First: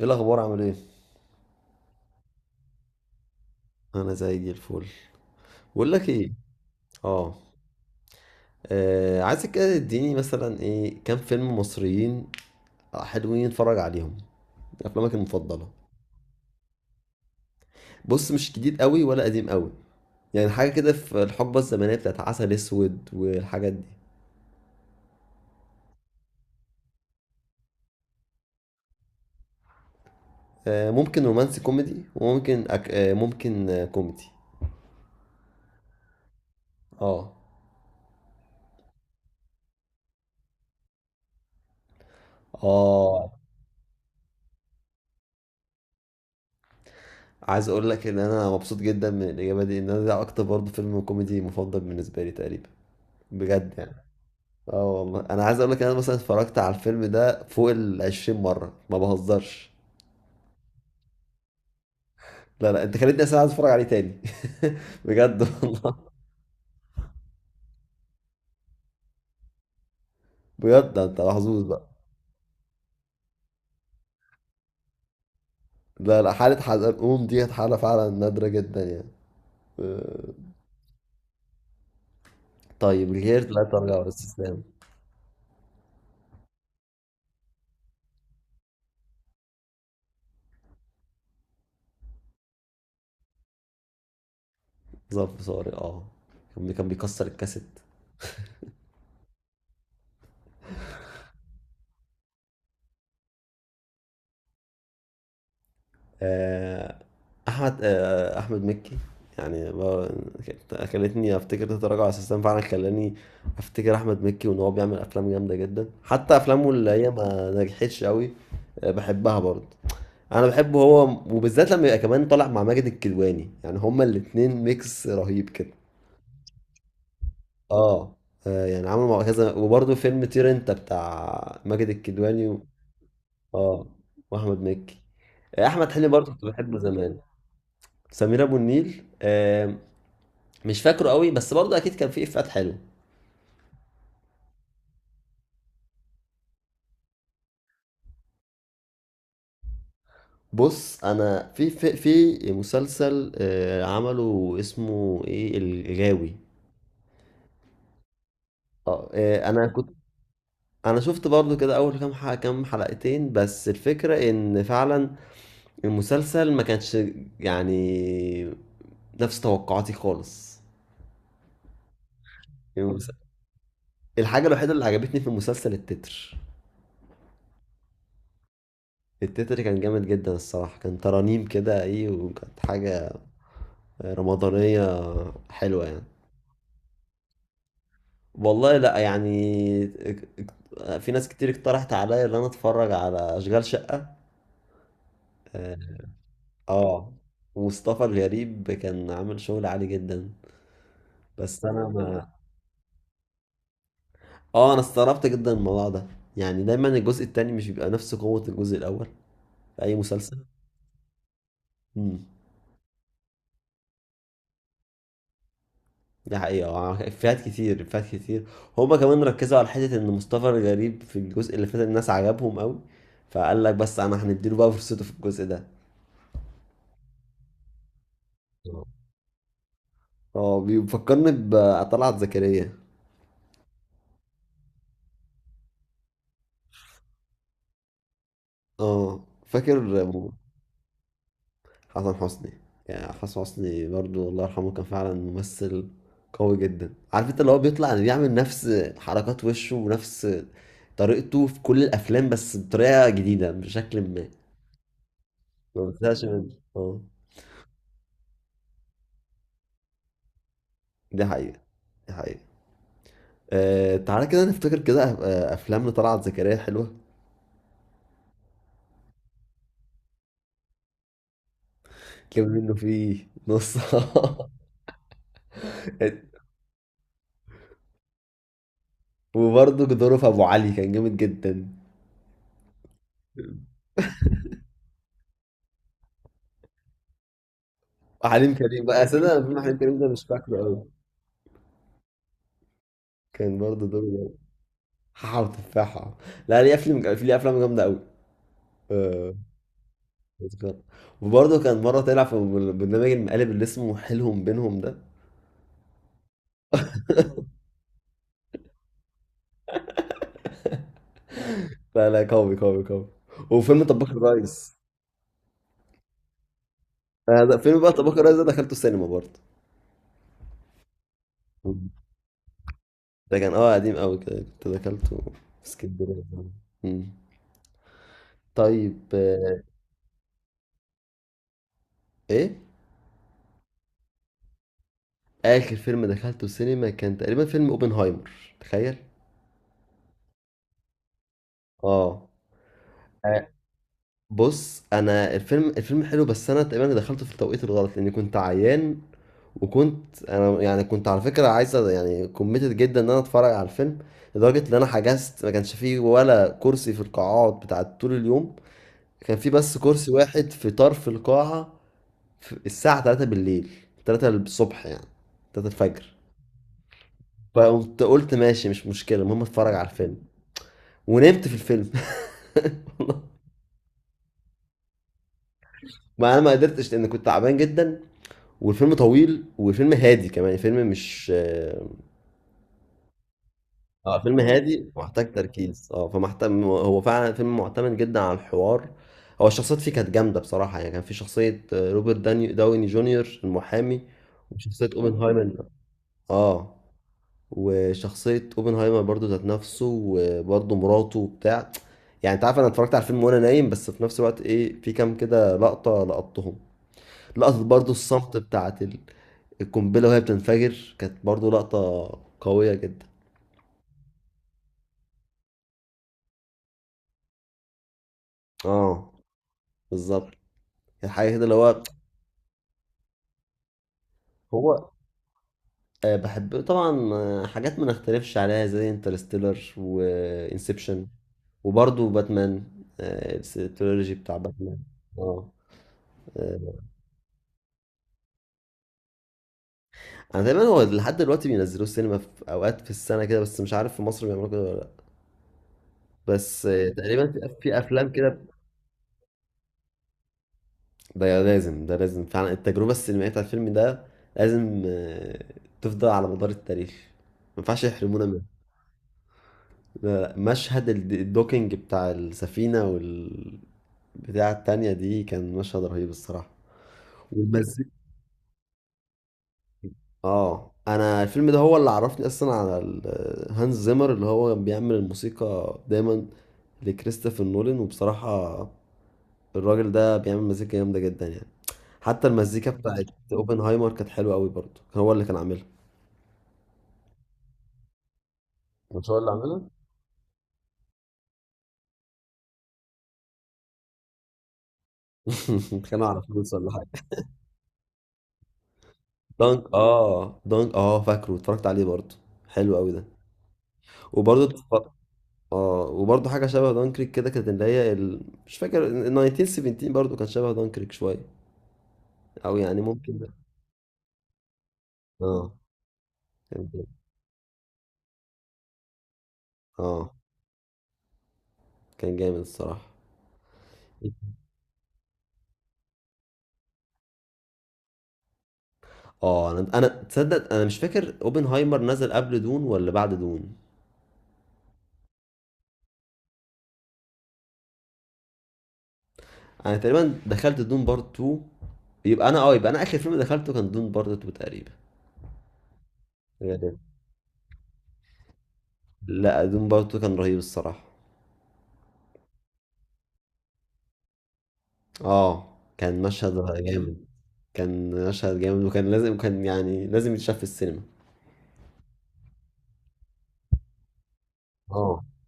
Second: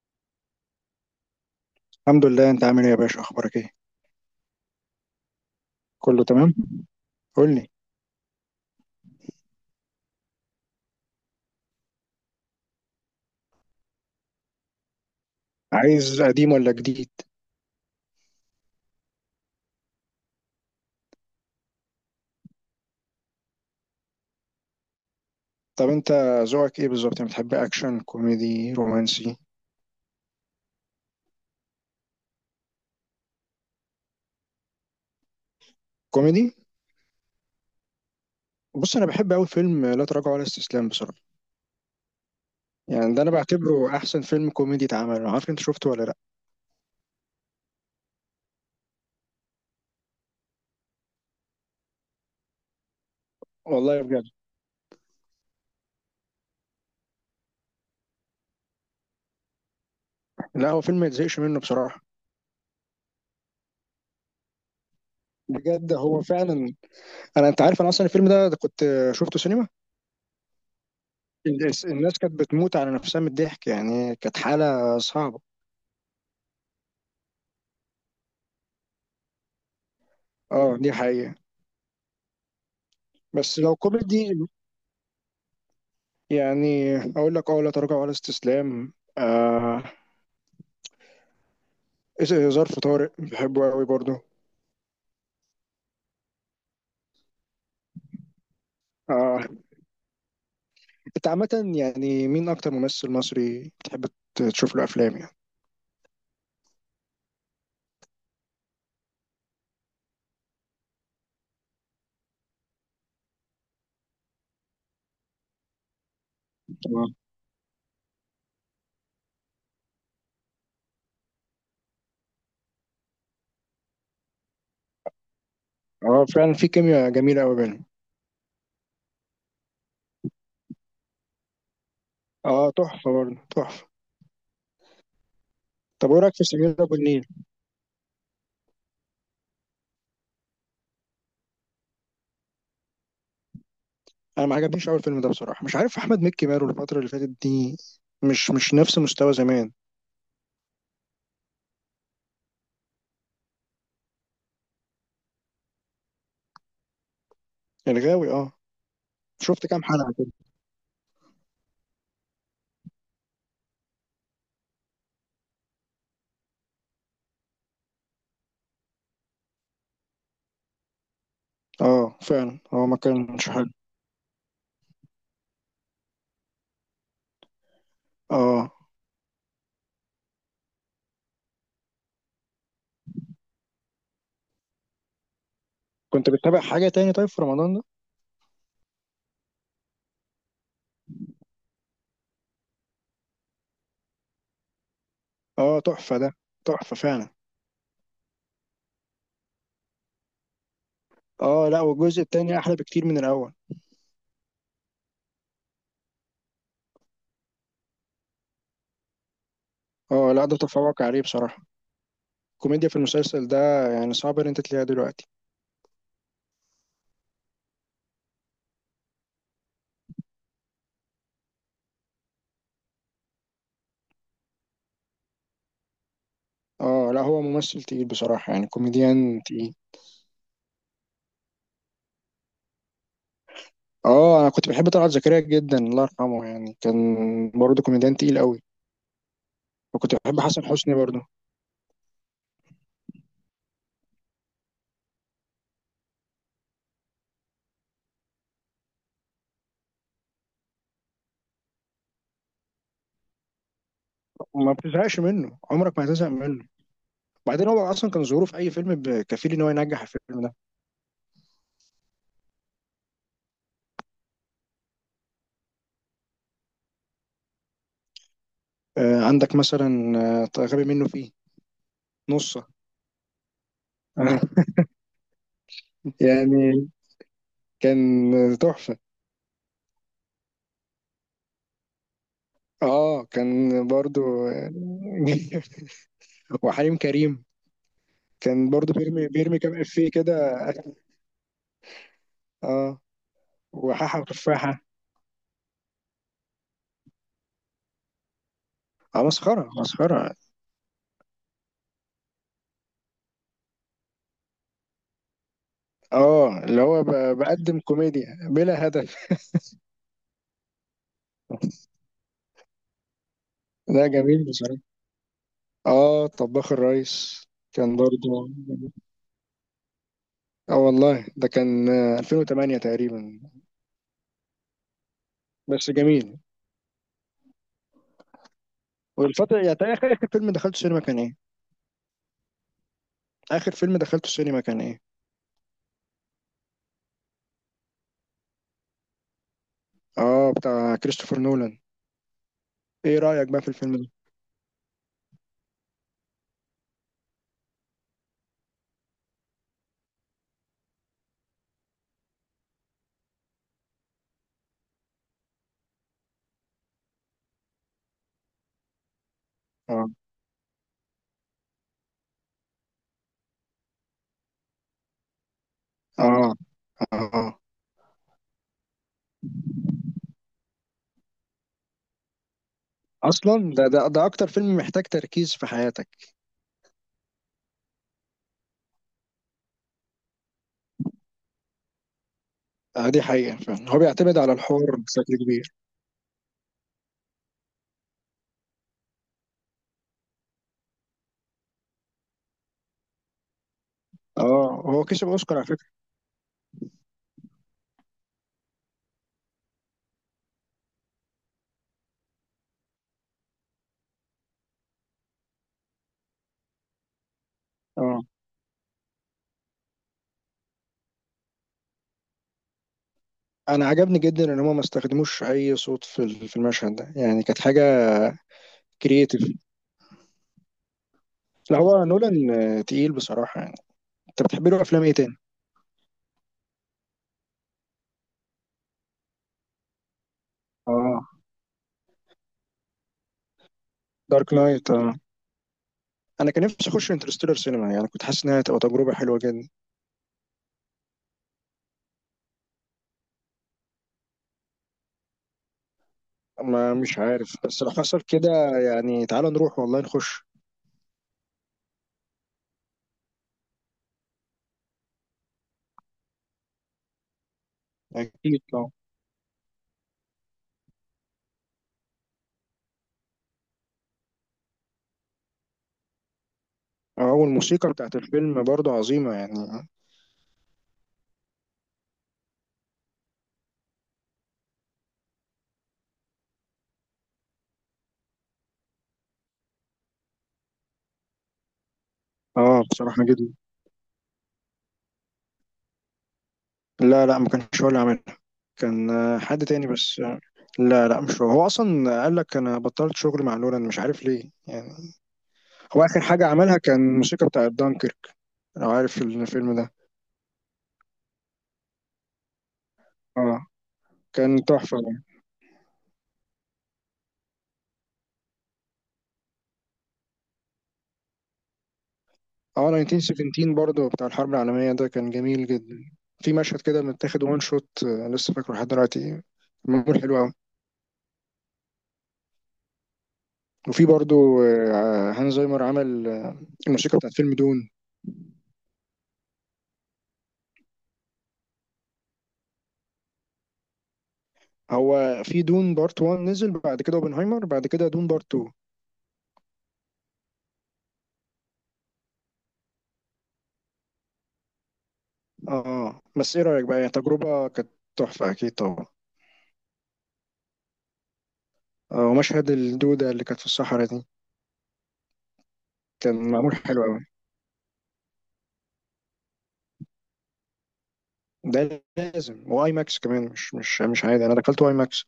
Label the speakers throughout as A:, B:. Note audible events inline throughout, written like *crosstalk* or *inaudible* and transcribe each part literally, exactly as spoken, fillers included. A: ايه الاخبار؟ عامل ايه؟
B: الحمد لله، انت عامل ايه يا باشا؟ اخبارك ايه؟
A: انا زي الفل. بقول لك
B: كله
A: ايه.
B: تمام.
A: اه.
B: قول لي.
A: آه، عايزك كده تديني مثلا ايه، كام فيلم مصريين حلوين اتفرج عليهم. افلامك المفضله.
B: عايز قديم ولا جديد؟
A: بص، مش جديد قوي ولا قديم قوي. يعني حاجه كده في الحقبه الزمنيه بتاعت عسل اسود والحاجات دي.
B: طب انت ذوقك ايه بالظبط؟ يعني بتحب اكشن، كوميدي، رومانسي؟
A: آه، ممكن رومانسي كوميدي وممكن أك... آه، ممكن آه، كوميدي.
B: كوميدي.
A: اه.
B: بص، انا بحب قوي فيلم لا تراجع ولا استسلام بصراحه. يعني ده انا
A: اه،
B: بعتبره احسن فيلم كوميدي اتعمل. انا عارف انت شفته ولا لا؟
A: عايز اقول لك ان انا مبسوط جدا من الاجابه دي، ان انا ده اكتر برضه فيلم كوميدي مفضل بالنسبه لي تقريبا. بجد يعني.
B: والله بجد.
A: اه والله، انا عايز اقول لك انا مثلا اتفرجت على الفيلم ده فوق ال عشرين مره، ما بهزرش.
B: لا هو فيلم ما يتزهقش منه بصراحه.
A: لا لا، انت خليتني اصلا عايز اتفرج عليه تاني. *laughs* بجد
B: بجد
A: والله.
B: هو فعلا. انا، انت عارف، انا اصلا الفيلم ده, ده كنت شفته سينما.
A: بجد ده انت محظوظ
B: الناس
A: بقى.
B: الناس كانت بتموت على نفسها من الضحك، يعني كانت حاله صعبه.
A: لا لا، حاله حزلقوم دي كانت حاله فعلا نادره جدا يعني. آه.
B: اه، دي حقيقه.
A: طيب، الغير
B: بس
A: لا
B: لو
A: ترجع ولا
B: كوميدي،
A: استسلام.
B: يعني اقول لك اه لا تراجع ولا استسلام. آه، إز- ظرف طارق بحبه قوي برضه.
A: ظرف صاري، اه. كان كان بيكسر الكاسيت.
B: آه، انت عامة يعني مين اكتر ممثل مصري بتحب ت- تشوف له افلام يعني؟
A: آه، احمد آه، احمد مكي. يعني ب- كانت- خلتني افتكر تتراجع على السيستم، فعلا خلاني افتكر احمد مكي، وان هو بيعمل افلام جامده جدا، حتى افلامه اللي هي
B: اه.
A: ما نجحتش قوي. آه، بحبها برضه. انا بحبه هو، وبالذات لما يبقى كمان طالع مع ماجد الكدواني. يعني هما الاتنين ميكس رهيب كده.
B: آه، فعلا في كيمياء جميلة قوي بينهم.
A: اه. آه، يعني عملوا مع كذا، وبرضه فيلم طير انت بتاع ماجد الكدواني و...
B: اه، تحفة برضه
A: اه،
B: تحفة.
A: واحمد مكي. آه، احمد حلمي
B: طب ايه
A: برضه
B: رايك
A: كنت
B: في سمير
A: بحبه
B: ابو
A: زمان.
B: النيل؟
A: سمير ابو النيل، آم، مش فاكره قوي، بس برضه اكيد كان فيه افيهات حلوه.
B: انا ما عجبنيش اول فيلم ده بصراحة. مش عارف احمد مكي ماله الفترة اللي فاتت دي. مش مش نفس مستوى زمان.
A: بص، انا في في, في مسلسل آه، عمله اسمه ايه، الغاوي.
B: الغاوي، اه.
A: اه. آه، انا
B: شفت كام
A: كنت.
B: حلقة كده؟
A: انا شفت برضه كده اول كام حلقة، كام حلقتين، بس الفكره ان فعلا المسلسل ما كانش يعني نفس توقعاتي خالص.
B: اه، فعلا هو ما
A: المس-
B: كانش حلو.
A: الحاجه الوحيده اللي عجبتني في المسلسل التتر.
B: اه.
A: التتر كان جامد جدا الصراحه، كان ترانيم كده، ايه، وكانت حاجه رمضانية حلوة يعني.
B: كنت بتتابع حاجة تاني طيب في رمضان؟
A: والله لا، يعني اك- اك- في ناس كتير اقترحت عليا ان انا اتفرج على اشغال شقة. اه.
B: اه، تحفة ده. تحفة
A: آه.
B: فعلا.
A: ومصطفى الغريب كان عامل شغل عالي جدا، بس
B: اه، لا،
A: انا
B: والجزء
A: ما.
B: التاني احلى بكتير من الاول.
A: اه، انا استغربت جدا من الموضوع ده. يعني دايما الجزء التاني مش بيبقى نفس قوة الجزء الاول، في اي
B: اه
A: مسلسل.
B: لا، ده تفوق عليه بصراحة.
A: امم.
B: الكوميديا في المسلسل ده يعني صعب ان انت تلاقيها دلوقتي.
A: ده حقيقة، آه، افيهات كتير، افيهات كتير. هما كمان ركزوا على حتة ان مصطفى الغريب في الجزء اللي فات الناس عجبهم قوي، فقال لك بس انا هنديله بقى فرصته في الجزء ده.
B: اه لا، هو ممثل تقيل بصراحة، يعني كوميديان تقيل.
A: اه، بيفكرني بطلعت زكريا.
B: اه، انا كنت بحب طلعت زكريا جدا، الله يرحمه، يعني كان برضه كوميديان تقيل قوي.
A: اه، فاكر.
B: وكنت بحب حسن حسني برضه.
A: حسن حسني. يعني حسن حسني برضو، الله يرحمه، كان فعلا ممثل قوي جدا. عارف انت اللي هو بيطلع، يعني بيعمل نفس حركات وشه ونفس طريقته في كل الافلام، بس بطريقه جديده بشكل ما.
B: ما بتزهقش منه،
A: ما
B: عمرك ما
A: بتزهقش
B: هتزهق
A: منه،
B: منه.
A: اه.
B: بعدين هو اصلا كان ظهوره في اي فيلم ب- كفيل ان هو ينجح الفيلم ده.
A: دي حقيقه، دي حقيقه. آه تعالى كده نفتكر كده، أف- آه، افلام لطلعت زكريا حلوه.
B: آه، عندك مثلا؟ آه، غبي منه فيه.
A: كان
B: نصه.
A: منه فيه نص. *laughs*
B: *laughs* يعني كان تحفة.
A: وبرضه دوره في ابو علي كان جامد جدا.
B: اه، كان برضو. *laughs* وحليم كريم.
A: وحليم
B: كان
A: كريم
B: برضو
A: بقى، أصل
B: بيرمي
A: أنا
B: بيرمي
A: فيلم
B: كام
A: حليم كريم ده
B: افيه
A: مش
B: كده.
A: فاكره أوي.
B: اه.
A: كان برضه دوره
B: وحاحة
A: جامد.
B: وتفاحة.
A: حاحة وتفاحة. لا، ليه أفلام في ليه أفلام جامدة أوي.
B: اه،
A: آه،
B: مسخرة مسخرة.
A: أذكر. وبرضه كان مرة طلع في برنامج المقالب اللي اسمه حيلهم بينهم ده.
B: اه، اللي هو ب- بقدم كوميديا بلا هدف.
A: لا لا، قوي قوي قوي. وفيلم
B: ده
A: طباخ
B: جميل
A: الريس.
B: بصراحة. اه، طباخ
A: آه،
B: الريس.
A: ده فيلم بقى،
B: كان
A: طباخ
B: برضو.
A: الريس ده دخلته السينما برضه.
B: اه والله ده كان
A: مم.
B: آه، ألفين وثمانية
A: ده
B: تقريبا.
A: كان اه قديم قوي كده، كنت دخلته في
B: بس
A: اسكندريه
B: جميل.
A: زمان. مم. طيب.
B: والفترة،
A: آه،
B: يعني آخر آخر فيلم دخلته سينما كان ايه؟
A: ايه؟
B: آخر فيلم دخلته سينما كان ايه؟
A: اخر فيلم دخلته السينما كان تقريبا فيلم اوبنهايمر، تخيل.
B: اه، بتاع كريستوفر نولان.
A: اه.
B: ايه رأيك بقى في الفيلم ده؟
A: بص، انا الفيلم الفيلم حلو، بس انا تقريبا دخلته في التوقيت الغلط لاني كنت عيان. وكنت انا، يعني كنت على فكره عايز أ- يعني كوميتد جدا ان انا اتفرج على الفيلم، لدرجه ان انا حجزت ما كانش فيه ولا كرسي في القاعات بتاعت طول اليوم. كان فيه بس
B: اه،
A: كرسي واحد في طرف القاعه، في الساعه تلاتة بالليل، ثلاثة الصبح يعني، تلاتة الفجر.
B: اه، اه.
A: فقمت قلت ماشي، مش مشكله، المهم اتفرج على الفيلم. ونمت في الفيلم. *laughs*
B: اصلا ده ده ده اكتر فيلم محتاج تركيز في حياتك.
A: ما انا ما قدرتش لان كنت تعبان جدا، والفيلم طويل، وفيلم هادي كمان، فيلم مش آه،
B: آه دي حقيقة، فعلا هو
A: اه،
B: بيعتمد
A: فيلم
B: على
A: هادي
B: الحوار
A: محتاج
B: بشكل كبير.
A: تركيز. اه فمحتم هو فعلا فيلم معتمد جدا على الحوار. هو الشخصيات فيه كانت جامده بصراحه. يعني كان في شخصيه آه، روبرت داني داوني جونيور، المحامي،
B: اه،
A: وشخصيه
B: هو كسب
A: اوبنهايمر.
B: اوسكار على فكرة.
A: اه. وشخصيه اوبنهايمر برضو ذات نفسه، وبرضو مراته وبتاع. يعني انت عارف، انا اتفرجت على الفيلم وانا نايم، بس في نفس الوقت ايه، في كام كده لقطه لقطتهم. لقطه برضو
B: اه،
A: الصمت بتاعت القنبلة وهي بتنفجر، كانت برضو لقطة قوية جدا.
B: انا عجبني جدا ان هما ما استخدموش اي صوت في ال- في المشهد ده، يعني كانت حاجة
A: اه،
B: كرييتيف.
A: بالظبط. كانت حاجة كده اللي
B: لا،
A: هو.
B: هو نولان. آه، تقيل بصراحة يعني. انت بتحب له
A: هو
B: افلام ايه تاني؟
A: آه، بحب طبعا، آه، حاجات ما نختلفش عليها، زي انترستيلر وانسبشن،
B: اه،
A: وبرضو باتمان. آه، التريلوجي بتاع
B: دارك
A: باتمان.
B: نايت اه.
A: اه.
B: انا كان
A: آه،
B: نفسي اخش انترستيلر سينما، يعني كنت حاسس انها هتبقى تجربة حلوة جدا.
A: انا دايما هو لحد دلوقتي بينزلوه السينما في اوقات في السنة كده، بس مش عارف في مصر بيعملوا كده ولا لا. بس آه،
B: ما مش
A: تقريبا في
B: عارف،
A: في
B: بس لو
A: افلام
B: حصل
A: كده.
B: كده يعني تعالى نروح والله نخش.
A: ده لازم، ده لازم فعلا. التجربة السينمائية بتاعت الفيلم ده لازم آه، تفضل على مدار التاريخ. ما ينفعش يحرمونا منه.
B: أكيد طبعا.
A: لا لا، مشهد الد- الدوكينج بتاع السفينة وال بتاع التانية دي، كان مشهد رهيب الصراحة.
B: أه، والموسيقى
A: والمزيكا.
B: بتاعت الفيلم برضه عظيمة يعني.
A: اه، انا الفيلم ده هو اللي عرفني اصلا على ال- آه، هانز زيمر، اللي هو بيعمل الموسيقى دايما لكريستوفر نولان. وبصراحة الراجل ده بيعمل مزيكا جامدة جدا يعني. حتى المزيكا بقى
B: اه،
A: بتاعت
B: بصراحة جدا.
A: اوبنهايمر كانت حلوة قوي برضه، كان هو اللي كان عاملها.
B: لا، لا، ما كانش هو اللي عاملها.
A: مش
B: كان
A: هو اللي
B: آه،
A: عاملها.
B: حد تاني بس آه، لا، لا، مش هو. هو أصلا قال لك أنا بطلت شغل مع نولان، مش عارف ليه يعني.
A: *laughs*
B: هو
A: كانوا
B: آخر
A: على
B: حاجة
A: فلوس ولا
B: عملها كان
A: حاجة؟
B: الموسيقى بتاعت دانكيرك. لو عارف
A: دانك
B: الفيلم ده.
A: اه دانك اه فاكره، اتفرجت عليه برضه. حلو قوي ده.
B: اه،
A: وبرضه
B: كان
A: اتفرجت.
B: تحفة يعني.
A: اه، وبرضه حاجة شبه دانكريك كده، كانت اللي هي ال... مش فاكر، ال ألف وتسعمية وسبعتاشر برضه كان شبه دانكريك شوية. او يعني
B: اه،
A: ممكن ده.
B: ألف وتسعمية وسبعتاشر برضه بتاع الحرب العالمية، ده كان
A: اه،
B: جميل جدا. في
A: كان
B: مشهد
A: جامد.
B: كده متاخد وان شوت، آه، لسه فاكره لحد دلوقتي.
A: اه،
B: معمول حلو أوي.
A: كان جامد الصراحة.
B: وفي برضه آه، هانز زايمر عمل الموسيقى بتاعت فيلم دون.
A: اه، انا انا تصدق، انا مش فاكر اوبنهايمر نزل قبل دون ولا بعد دون.
B: هو في دون بارت وان نزل، بعد كده اوبنهايمر، بعد كده دون بارت اتنين.
A: انا تقريبا دخلت دون بارت اتنين. يبقى انا اه يبقى انا اخر فيلم دخلته كان دون بارت اتنين تقريبا.
B: اه، بس ايه
A: غالبا.
B: رأيك بقى؟ هي تجربة كانت تحفة اكيد طبعا.
A: لا، دون بارت اتنين كان رهيب الصراحه.
B: آه ومشهد الدودة اللي كانت في الصحراء دي
A: اه، كان مشهد.
B: كان معمول حلو
A: جامد
B: قوي.
A: كان مشهد جامد، وكان لازم، كان يعني لازم يتشاف في السينما.
B: ده لازم واي ماكس كمان، مش مش مش عادي، انا دخلت واي
A: اه،
B: ماكس.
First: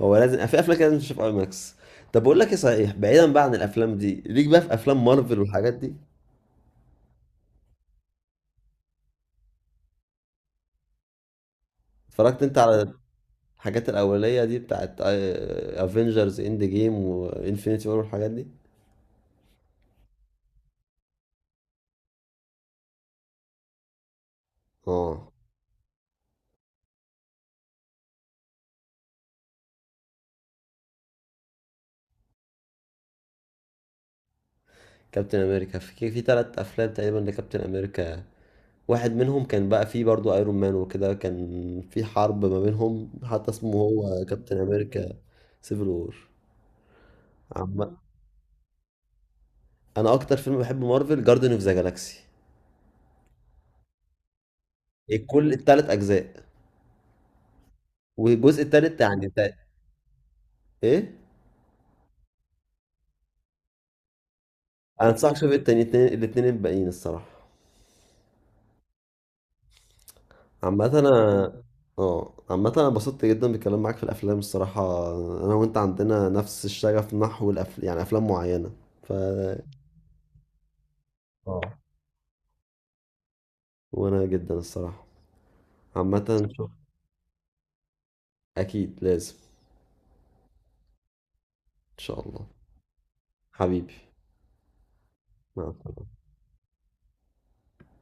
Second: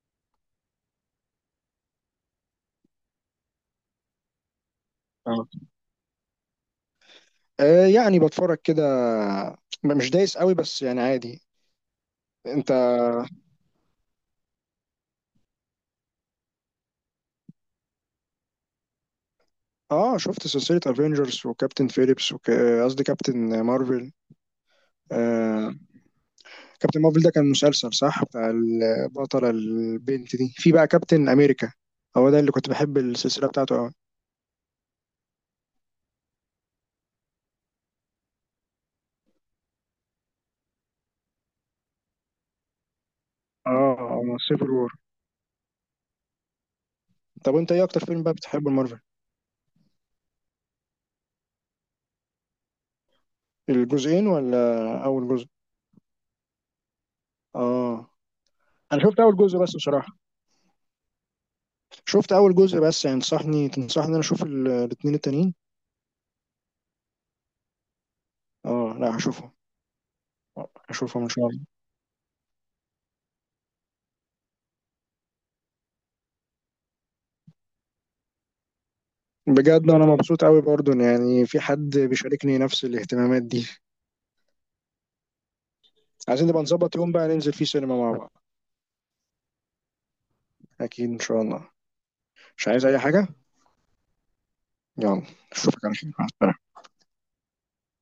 A: هو لازم في افلام كده لازم تشوف اي ماكس. طب، بقول لك ايه صحيح، بعيدا بقى عن الافلام دي، ليك بقى في افلام مارفل
B: آه.
A: والحاجات دي؟
B: آه يعني بتفرج كده، م- مش دايس قوي، بس يعني عادي.
A: اتفرجت انت
B: انت.
A: على الحاجات الاوليه دي بتاعت افنجرز اند جيم وانفينيتي وور والحاجات دي؟
B: اه. شفت سلسلة افنجرز وكابتن فيليبس وك- قصدي كابتن
A: اه،
B: مارفل. كابتن مارفل ده كان مسلسل صح بتاع البطلة البنت دي، في بقى كابتن أمريكا. هو ده اللي كنت بحب السلسلة بتاعته أوي.
A: كابتن امريكا، في كي- في ثلاث افلام تقريبا لكابتن امريكا. واحد منهم كان بقى فيه برضو ايرون مان، وكده كان في حرب ما بينهم، حتى اسمه هو
B: اه،
A: كابتن
B: سيفل وور.
A: امريكا، سيفل وور.
B: طب أنت إيه
A: عم...
B: أكتر فيلم بقى بتحبه المارفل؟
A: انا اكتر فيلم بحب مارفل، جاردن اوف ذا جالاكسي.
B: الجزئين ولا أول جزء؟
A: الكل، الثلاث اجزاء.
B: اه.
A: والجزء الثالث
B: أنا شفت
A: يعني
B: أول
A: تا...
B: جزء بس بصراحة.
A: ايه.
B: شفت أول جزء بس. يعني تنصحني تنصحني إن أنا أشوف ال-
A: انا
B: الاتنين
A: انصحك تشوف
B: التانيين؟
A: التاني، الاتنين الاتنين الباقيين الصراحه.
B: اه، لا، هشوفهم.
A: عامة انا.
B: هشوفهم إن شاء الله.
A: اه، عامة انا انبسطت جدا بالكلام معاك في الافلام الصراحة. انا وانت عندنا نفس الشغف نحو الأف... يعني افلام معينة. ف.
B: بجد أنا مبسوط أوي برضه، إن يعني في
A: اه،
B: حد بيشاركني نفس الاهتمامات دي.
A: وانا جدا الصراحة. عامة
B: عايزين نبقى
A: شوف.
B: نظبط يوم بقى ننزل فيه سينما مع بعض.
A: اكيد لازم.
B: أكيد إن شاء الله.
A: ان شاء الله.
B: مش عايز أي حاجة.
A: حبيبي.
B: يلا.
A: مع
B: اشوفك على خير،
A: السلامة.
B: مع السلامة.